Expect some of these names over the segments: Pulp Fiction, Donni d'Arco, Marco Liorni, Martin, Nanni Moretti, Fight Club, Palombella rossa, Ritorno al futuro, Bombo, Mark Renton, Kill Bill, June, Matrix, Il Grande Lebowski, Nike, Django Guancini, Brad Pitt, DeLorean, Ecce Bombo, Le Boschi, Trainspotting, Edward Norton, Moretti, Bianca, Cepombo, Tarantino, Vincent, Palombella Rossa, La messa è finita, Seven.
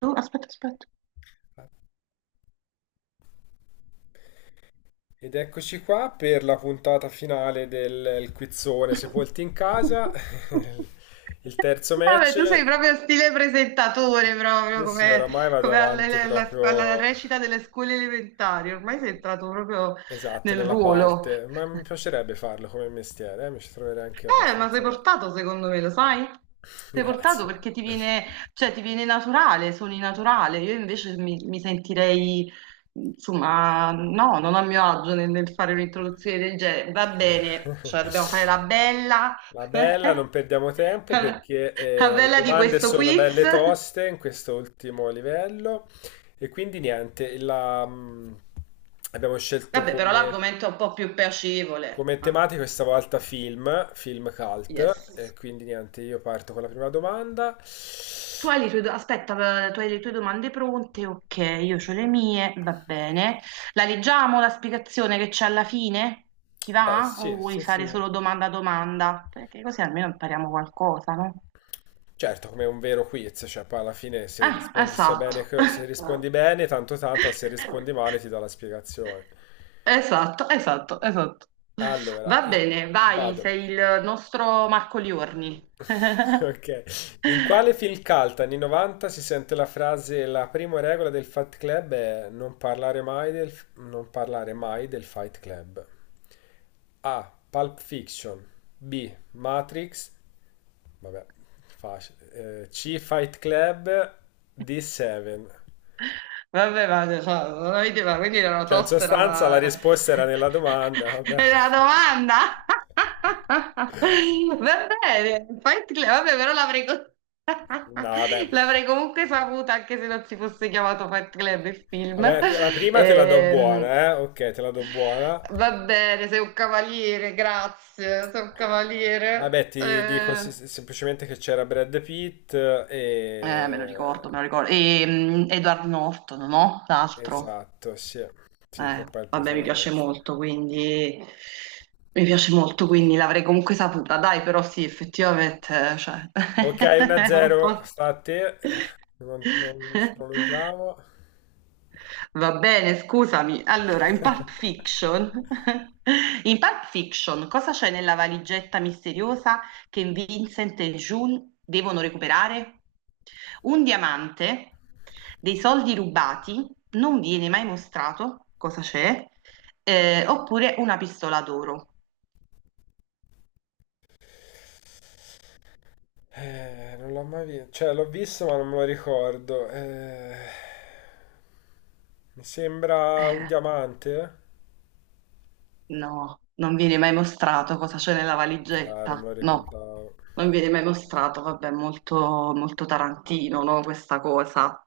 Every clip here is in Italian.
Tu, aspetta, aspetta. Ed eccoci qua per la puntata finale del il quizzone Sepolti in casa, il terzo Vabbè, match. tu sei proprio stile presentatore, proprio Sì, sì, come, oramai vado come avanti alla, alla proprio recita delle scuole elementari. Ormai sei entrato proprio esatto nel nella ruolo. parte, ma mi piacerebbe farlo come mestiere, mi ci troverei anche Ma sei abbastanza bene. portato secondo me, lo sai? Sei portato Grazie. perché ti viene, cioè, ti viene naturale, suoni naturale. Io invece mi sentirei, insomma, no, non a mio agio nel fare un'introduzione del genere. Va bene, cioè dobbiamo fare la bella, La bella, non perdiamo tempo la perché la le bella di domande questo sono quiz. belle toste in questo ultimo livello e quindi niente, abbiamo scelto Vabbè, però come, l'argomento è un po' più piacevole. come Ah, tematica questa volta film yes. cult e quindi niente, io parto con la prima domanda. Tu hai le tue, aspetta, tu hai le tue domande pronte? Ok, io ho le mie, va bene. La leggiamo la spiegazione che c'è alla fine? Ti Beh, va? sì, O vuoi sì, fare sì. solo domanda a domanda? Perché così almeno impariamo qualcosa, no? Certo, come un vero quiz, cioè poi alla fine se Ah, rispondi esatto. Se rispondi bene, tanto tanto, se rispondi male ti do la spiegazione. Esatto, esatto, esatto. Allora, Va bene, vai, vado. sei il nostro Marco Liorni. Ok. In quale film cult anni 90 si sente la frase la prima regola del Fight Club è non parlare mai del Fight Club? A. Pulp Fiction. B. Matrix. Vabbè, facile. C. Fight Club. D. Seven. Vabbè, ma cioè, non avete- ma quindi era una Cioè, in tosta, era sostanza la una... risposta era nella domanda, vabbè. era una domanda? Va bene, vabbè, però No, vabbè. l'avrei comunque saputa anche se non si fosse chiamato Fight Club il film. Vabbè, la prima te la do Ehm, buona, eh? Ok, te la do buona. Va bene, sei un cavaliere, grazie, sei un Vabbè, cavaliere. ti dico semplicemente che c'era Brad Pitt Me lo e... ricordo, me lo ricordo. E, Edward Norton, no? L'altro. Esatto, sì. Sì, che è poi il Vabbè, mi piace protagonista. molto, quindi mi piace molto, quindi l'avrei comunque saputa. Dai, però sì, effettivamente, cioè, Ok, è un 1-0, po'. sta a te. Non ci prolunghiamo. Va bene, scusami. Allora, in Pulp Fiction, in Pulp Fiction, cosa c'è nella valigetta misteriosa che Vincent e June devono recuperare? Un diamante, dei soldi rubati, non viene mai mostrato cosa c'è, oppure una pistola d'oro. Non l'ho mai visto. Cioè, l'ho visto, ma non me lo ricordo. Mi sembra un Eh, diamante. No, non viene mai mostrato cosa c'è nella Ah, non me lo valigetta. No, ricordavo. non viene mai mostrato. Vabbè, molto Tarantino, no, questa cosa.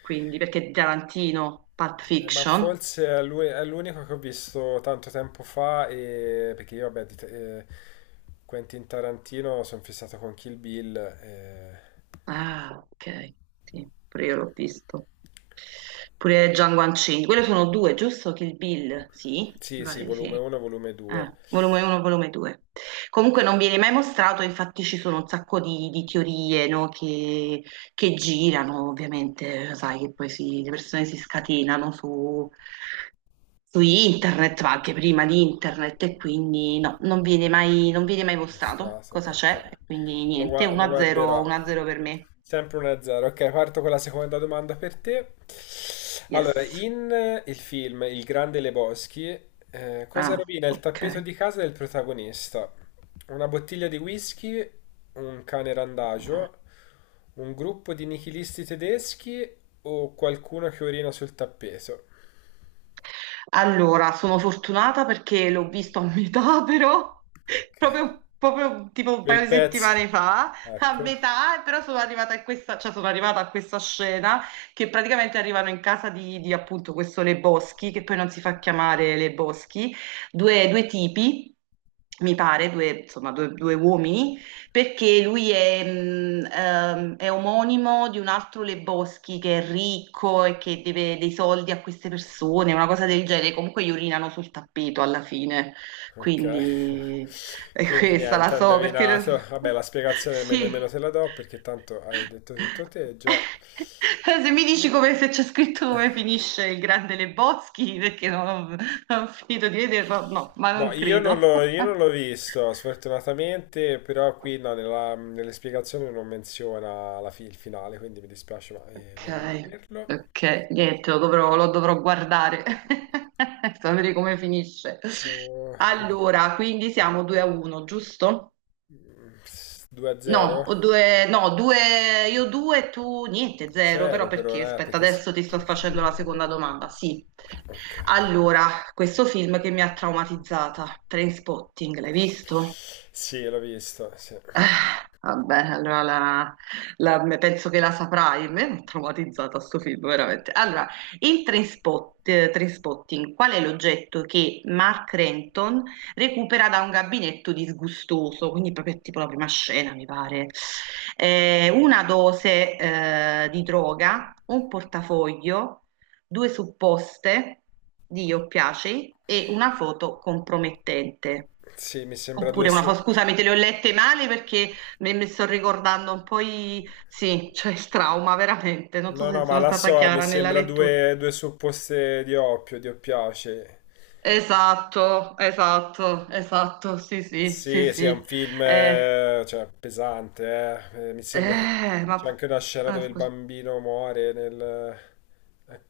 Quindi, perché Tarantino, Pulp Ma Fiction. forse è è l'unico che ho visto tanto tempo fa, e... perché io, vabbè, Quentin Tarantino sono fissato con Kill Bill. Ah, ok, sì, pure io l'ho visto. Pure Django Guancini. Quelle sono due, giusto? Kill Bill, sì, Sì, mi sì, pare di sì. volume 1, volume 2. Volume 1, volume 2. Comunque non viene mai mostrato, infatti ci sono un sacco di teorie, no, che girano, ovviamente, sai che poi le persone si scatenano su, su internet, ma anche prima di internet, e quindi no, non viene mai mostrato Mostrato, cosa ok. c'è, e quindi niente, Lo 1-0, guarderò. 1-0 per me. Sempre 1-0. Ok, parto con la seconda domanda per te. Allora, Yes. in il film Il Grande Lebowski, cosa Ah, rovina il ok. tappeto di casa del protagonista? Una bottiglia di whisky, un cane Ah. randagio, un gruppo di nichilisti tedeschi o qualcuno che orina sul tappeto? Allora, sono fortunata perché l'ho visto a metà, però, Ok. proprio, proprio tipo un paio Quel di pezzo. settimane fa, a Ecco. metà, però sono arrivata a questa, cioè sono arrivata a questa scena che praticamente arrivano in casa di appunto questo Le Boschi, che poi non si fa chiamare Le Boschi, due tipi, mi pare, due, insomma, due uomini perché lui è omonimo di un altro Le Boschi che è ricco e che deve dei soldi a queste persone, una cosa del genere. Comunque gli urinano sul tappeto alla fine, Ok, quindi è quindi questa niente, la ha so perché indovinato. Vabbè, la spiegazione nemmeno sì. se la do perché tanto hai detto tutto te già. Se mi dici come se c'è scritto come finisce il grande Le Boschi, perché no, non ho finito di vederlo, no, ma No, non io non credo. l'ho io non l'ho visto, sfortunatamente, però qui no, nelle spiegazioni non menziona il finale, quindi mi dispiace, ma devi Ok, vederlo. ok, niente, lo dovrò guardare, sapere come finisce. Oh, vedi. Allora, quindi siamo 2 a 1, giusto? Mm, 2 a No, 0? Due, io due, tu niente, zero, però 0 per perché? ora, Aspetta, perché... adesso ti sto facendo la seconda domanda. Sì, Ok. allora, questo film che mi ha traumatizzata, Trainspotting, l'hai visto? Sì, l'ho visto, sì. Eh, Vabbè, penso che la saprai. A me mi ha traumatizzata sto film, veramente. Allora, Trainspotting, qual è l'oggetto che Mark Renton recupera da un gabinetto disgustoso? Quindi proprio tipo la prima scena, mi pare. Una dose, di droga, un portafoglio, due supposte di io piaci e una foto compromettente. Sì, mi sembra due Oppure una su... foto, scusami, te le ho lette male perché mi sto ricordando un po' i... Sì, cioè il trauma, veramente. Non No, so no, se ma sono la stata so, mi chiara nella sembra lettura. due supposte di oppio, di oppiace. Esatto, esatto, esatto, sì, sì, sì, Sì, sì, è un sì. film, Eh, cioè, pesante, eh. Mi sembra che eh, che c'è ma... anche una scena ah, dove il scusa. bambino muore nel... eh,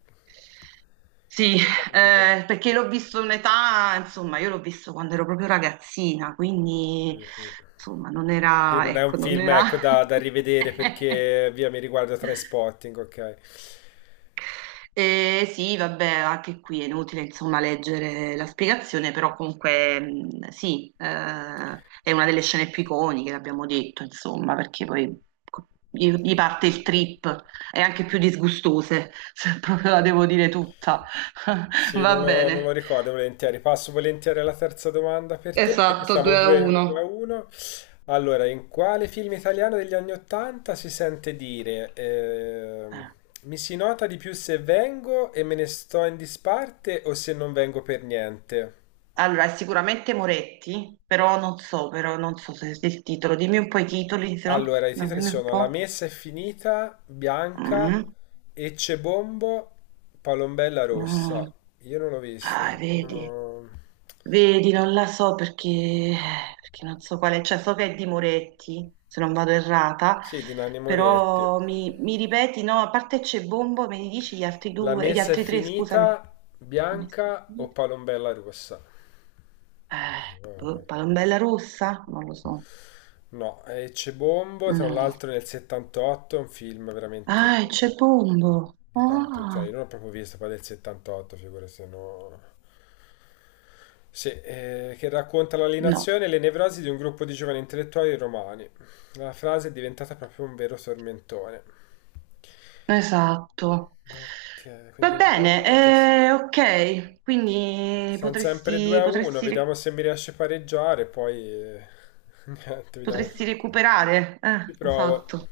Sì, nella- nel- perché l'ho visto un'età, insomma, io l'ho visto quando ero proprio ragazzina, quindi Mm, mm. insomma non Sì, era, non è un ecco, non film, era... ecco, da rivedere perché, via, mi riguarda Trainspotting, ok. Sì, vabbè, anche qui è inutile insomma leggere la spiegazione, però comunque sì, è una delle scene più iconiche, l'abbiamo detto, insomma, perché poi gli parte il trip, è anche più disgustose, se proprio la devo dire tutta. Sì, Va non lo bene, ricordo volentieri. Passo volentieri alla terza domanda per te. Quindi esatto, siamo 2 a 2 a 1. 1. Allora, in quale film italiano degli anni 80 si sente dire Eh. mi si nota di più se vengo e me ne sto in disparte o se non vengo per niente? Allora, è sicuramente Moretti, però non so se il titolo. Dimmi un po' i titoli, se no, Allora, i no, titoli dimmi un sono La po'. messa è finita, Bianca, Mm, Ecce Bombo, Palombella mm. Rossa. Io non l'ho visto. Ah, vedi, Sono... vedi, non la so perché, perché non so quale, cioè so che è di Moretti, se non vado errata, Sì, di Nanni Moretti. però mi ripeti, no, a parte c'è Bombo, me ne dici gli altri La due, gli messa è altri tre, scusami. finita, Come bianca o si- palombella russa? Ma boh, io- Palombella Rossa? Non lo so. No, è Cebombo, tra Mm. l'altro nel 78, è un film veramente Ah, è Cepombo. di tanto, cioè io Ah, non l'ho proprio visto poi del 78, figura se no... Sì, che racconta no, l'alienazione e le nevrosi di un gruppo di giovani intellettuali romani. La frase è diventata proprio un vero tormentone. esatto. Ok, quindi Va ho bene, sbagliato. Sì. Ok, quindi Siamo sempre 2 a 1, vediamo se mi riesce a pareggiare, poi niente, vediamo. potresti recuperare. Ci provo. Esatto.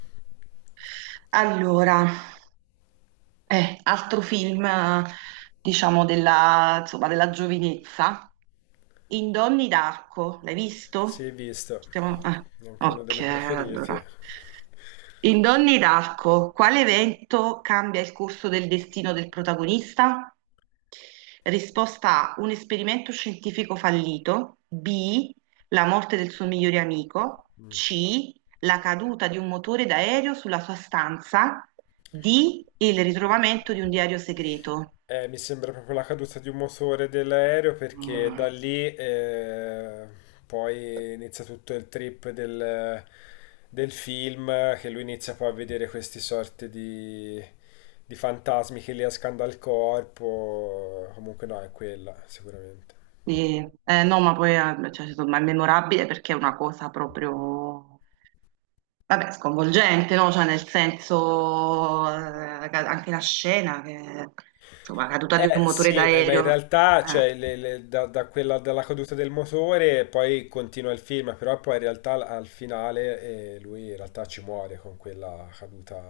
Allora, altro film, diciamo, della, insomma, della giovinezza. In Donni d'Arco, l'hai visto? Sì, visto, Ah, è anche uno dei ok, miei preferiti. allora. In Donni d'Arco, quale evento cambia il corso del destino del protagonista? Risposta A, un esperimento scientifico fallito, B, la morte del suo migliore amico, Mm. C, la caduta di un motore d'aereo sulla sua stanza, D, il ritrovamento di un diario segreto. Mi sembra proprio la caduta di un motore dell'aereo perché Mm. da lì poi inizia tutto il trip del film che lui inizia poi a vedere questi sorti di fantasmi che gli escano dal corpo. Comunque no, è quella, sicuramente. Sì, no, ma poi cioè, insomma, è memorabile perché è una cosa proprio, vabbè, sconvolgente, no? Cioè, nel senso, anche la scena, che, insomma, la caduta di un Eh motore sì, beh, ma in d'aereo. realtà Eh. cioè, da quella, dalla caduta del motore poi continua il film, però poi in realtà al finale, lui in realtà ci muore con quella caduta.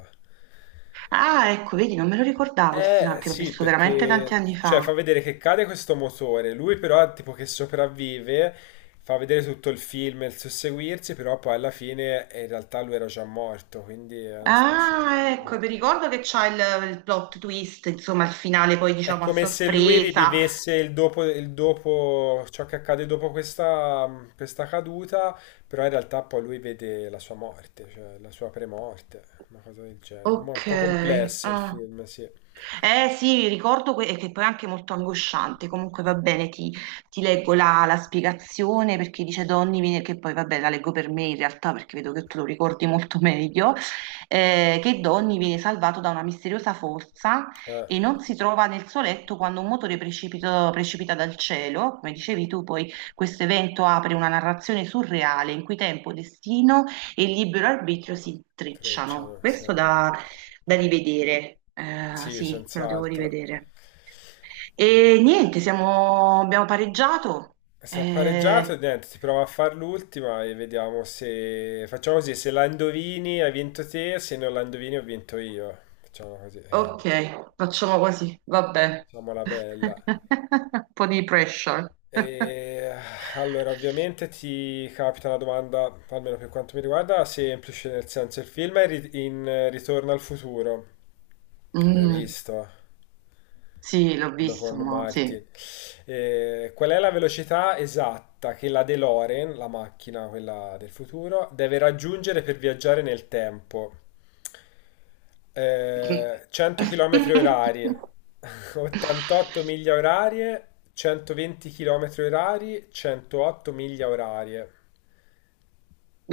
Ah, ecco, vedi, non me lo ricordavo il finale, Eh che l'ho sì, visto veramente tanti perché anni cioè, fa fa. vedere che cade questo motore, lui però tipo che sopravvive, fa vedere tutto il film e il susseguirsi, però poi alla fine, in realtà lui era già morto, quindi è una specie Ah, di... ecco, mi ricordo che c'ha il plot twist, insomma, il finale poi, È diciamo, a come se lui sorpresa. rivivesse il dopo, ciò che accade dopo questa caduta, però in realtà poi lui vede la sua morte, cioè la sua premorte, una cosa del genere. Mo' è Ok, un po' complesso il ah. film, sì. Eh sì, ricordo che poi è anche molto angosciante, comunque va bene, ti leggo la spiegazione perché dice Donny, che poi vabbè la leggo per me in realtà perché vedo che tu lo ricordi molto meglio, che Donny viene salvato da una misteriosa forza Eh, e non si trova nel suo letto quando un motore precipita dal cielo, come dicevi tu, poi questo evento apre una narrazione surreale in cui tempo, destino e libero arbitrio si intrecciano. Frecciano, sì. Questo da rivedere. Sì, Sì, me lo devo senz'altro. rivedere. E niente, abbiamo pareggiato. Se ha pareggiato, Eh, niente, ti prova a far l'ultima e vediamo se... Facciamo così, se la indovini hai vinto te, se non la indovini ho vinto io. Facciamo così, eh. ok, facciamo così, vabbè. Facciamola bella. Un po' di pressure. E, allora, ovviamente ti capita una domanda, almeno per quanto mi riguarda, semplice, nel senso il film è ri- in Ritorno al futuro, avrai Mm, visto, sì, l'ho quello visto, con ma sì. Martin. E qual è la velocità esatta che la DeLorean, la macchina, quella del futuro, deve raggiungere per viaggiare nel tempo? 100 km orari, 88 miglia orarie, 120 km orari, 108 miglia orarie.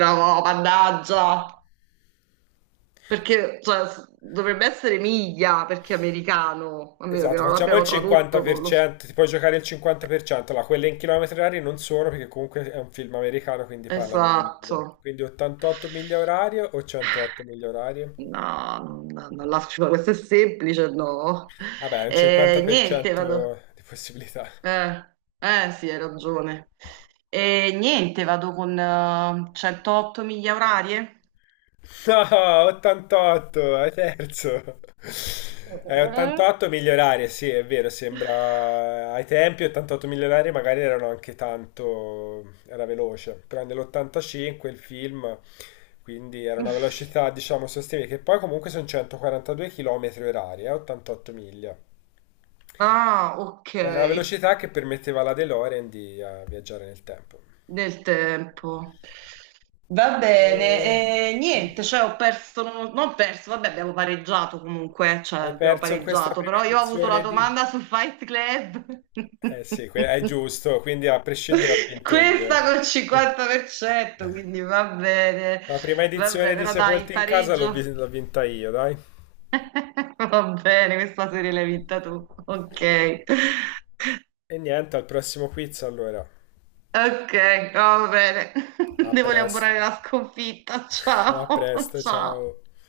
No, no, mannaggia. Perché cioè, dovrebbe essere miglia perché è americano, a meno che Esatto, non facciamo il l'abbiano tradotto, non lo so. 50%, ti puoi giocare il 50%, allora quelle in chilometri orari non sono perché comunque è un film americano quindi parlano in miglia. Esatto. Quindi 88 miglia orarie o 108 miglia orarie? No, no, non la faccio, questo è semplice, no. Vabbè, è un Niente, 50% vado. di possibilità. Sì, hai ragione. Niente, vado con 108 miglia orarie. No, 88, è terzo. Eh? 88 migliorare, sì, è vero, sembra... Ai tempi 88 migliorare magari erano anche tanto... era veloce, però nell'85 il film, quindi era una velocità, diciamo, sostenibile, che poi comunque sono 142 km orari, 88 miglia. Ah, ok, Era una velocità che permetteva alla DeLorean di viaggiare nel tempo. del tempo. Va Eh, bene, niente, cioè ho perso, non ho perso, vabbè abbiamo pareggiato comunque, cioè Hai abbiamo perso questa pareggiato, prima però io ho avuto la edizione di... domanda sul Fight Club. Eh sì, è giusto, quindi a prescindere ho vinto io. Questa col 50%, quindi va bene, La prima vabbè, edizione di però dai, il Sepolti in casa pareggio. L'ho vinta io, dai. Va bene, questa serie l'hai vinta tu. Ok, E niente, al prossimo quiz allora. ok, va bene. A Devo presto, elaborare la sconfitta. a Ciao, presto, ciao. ciao.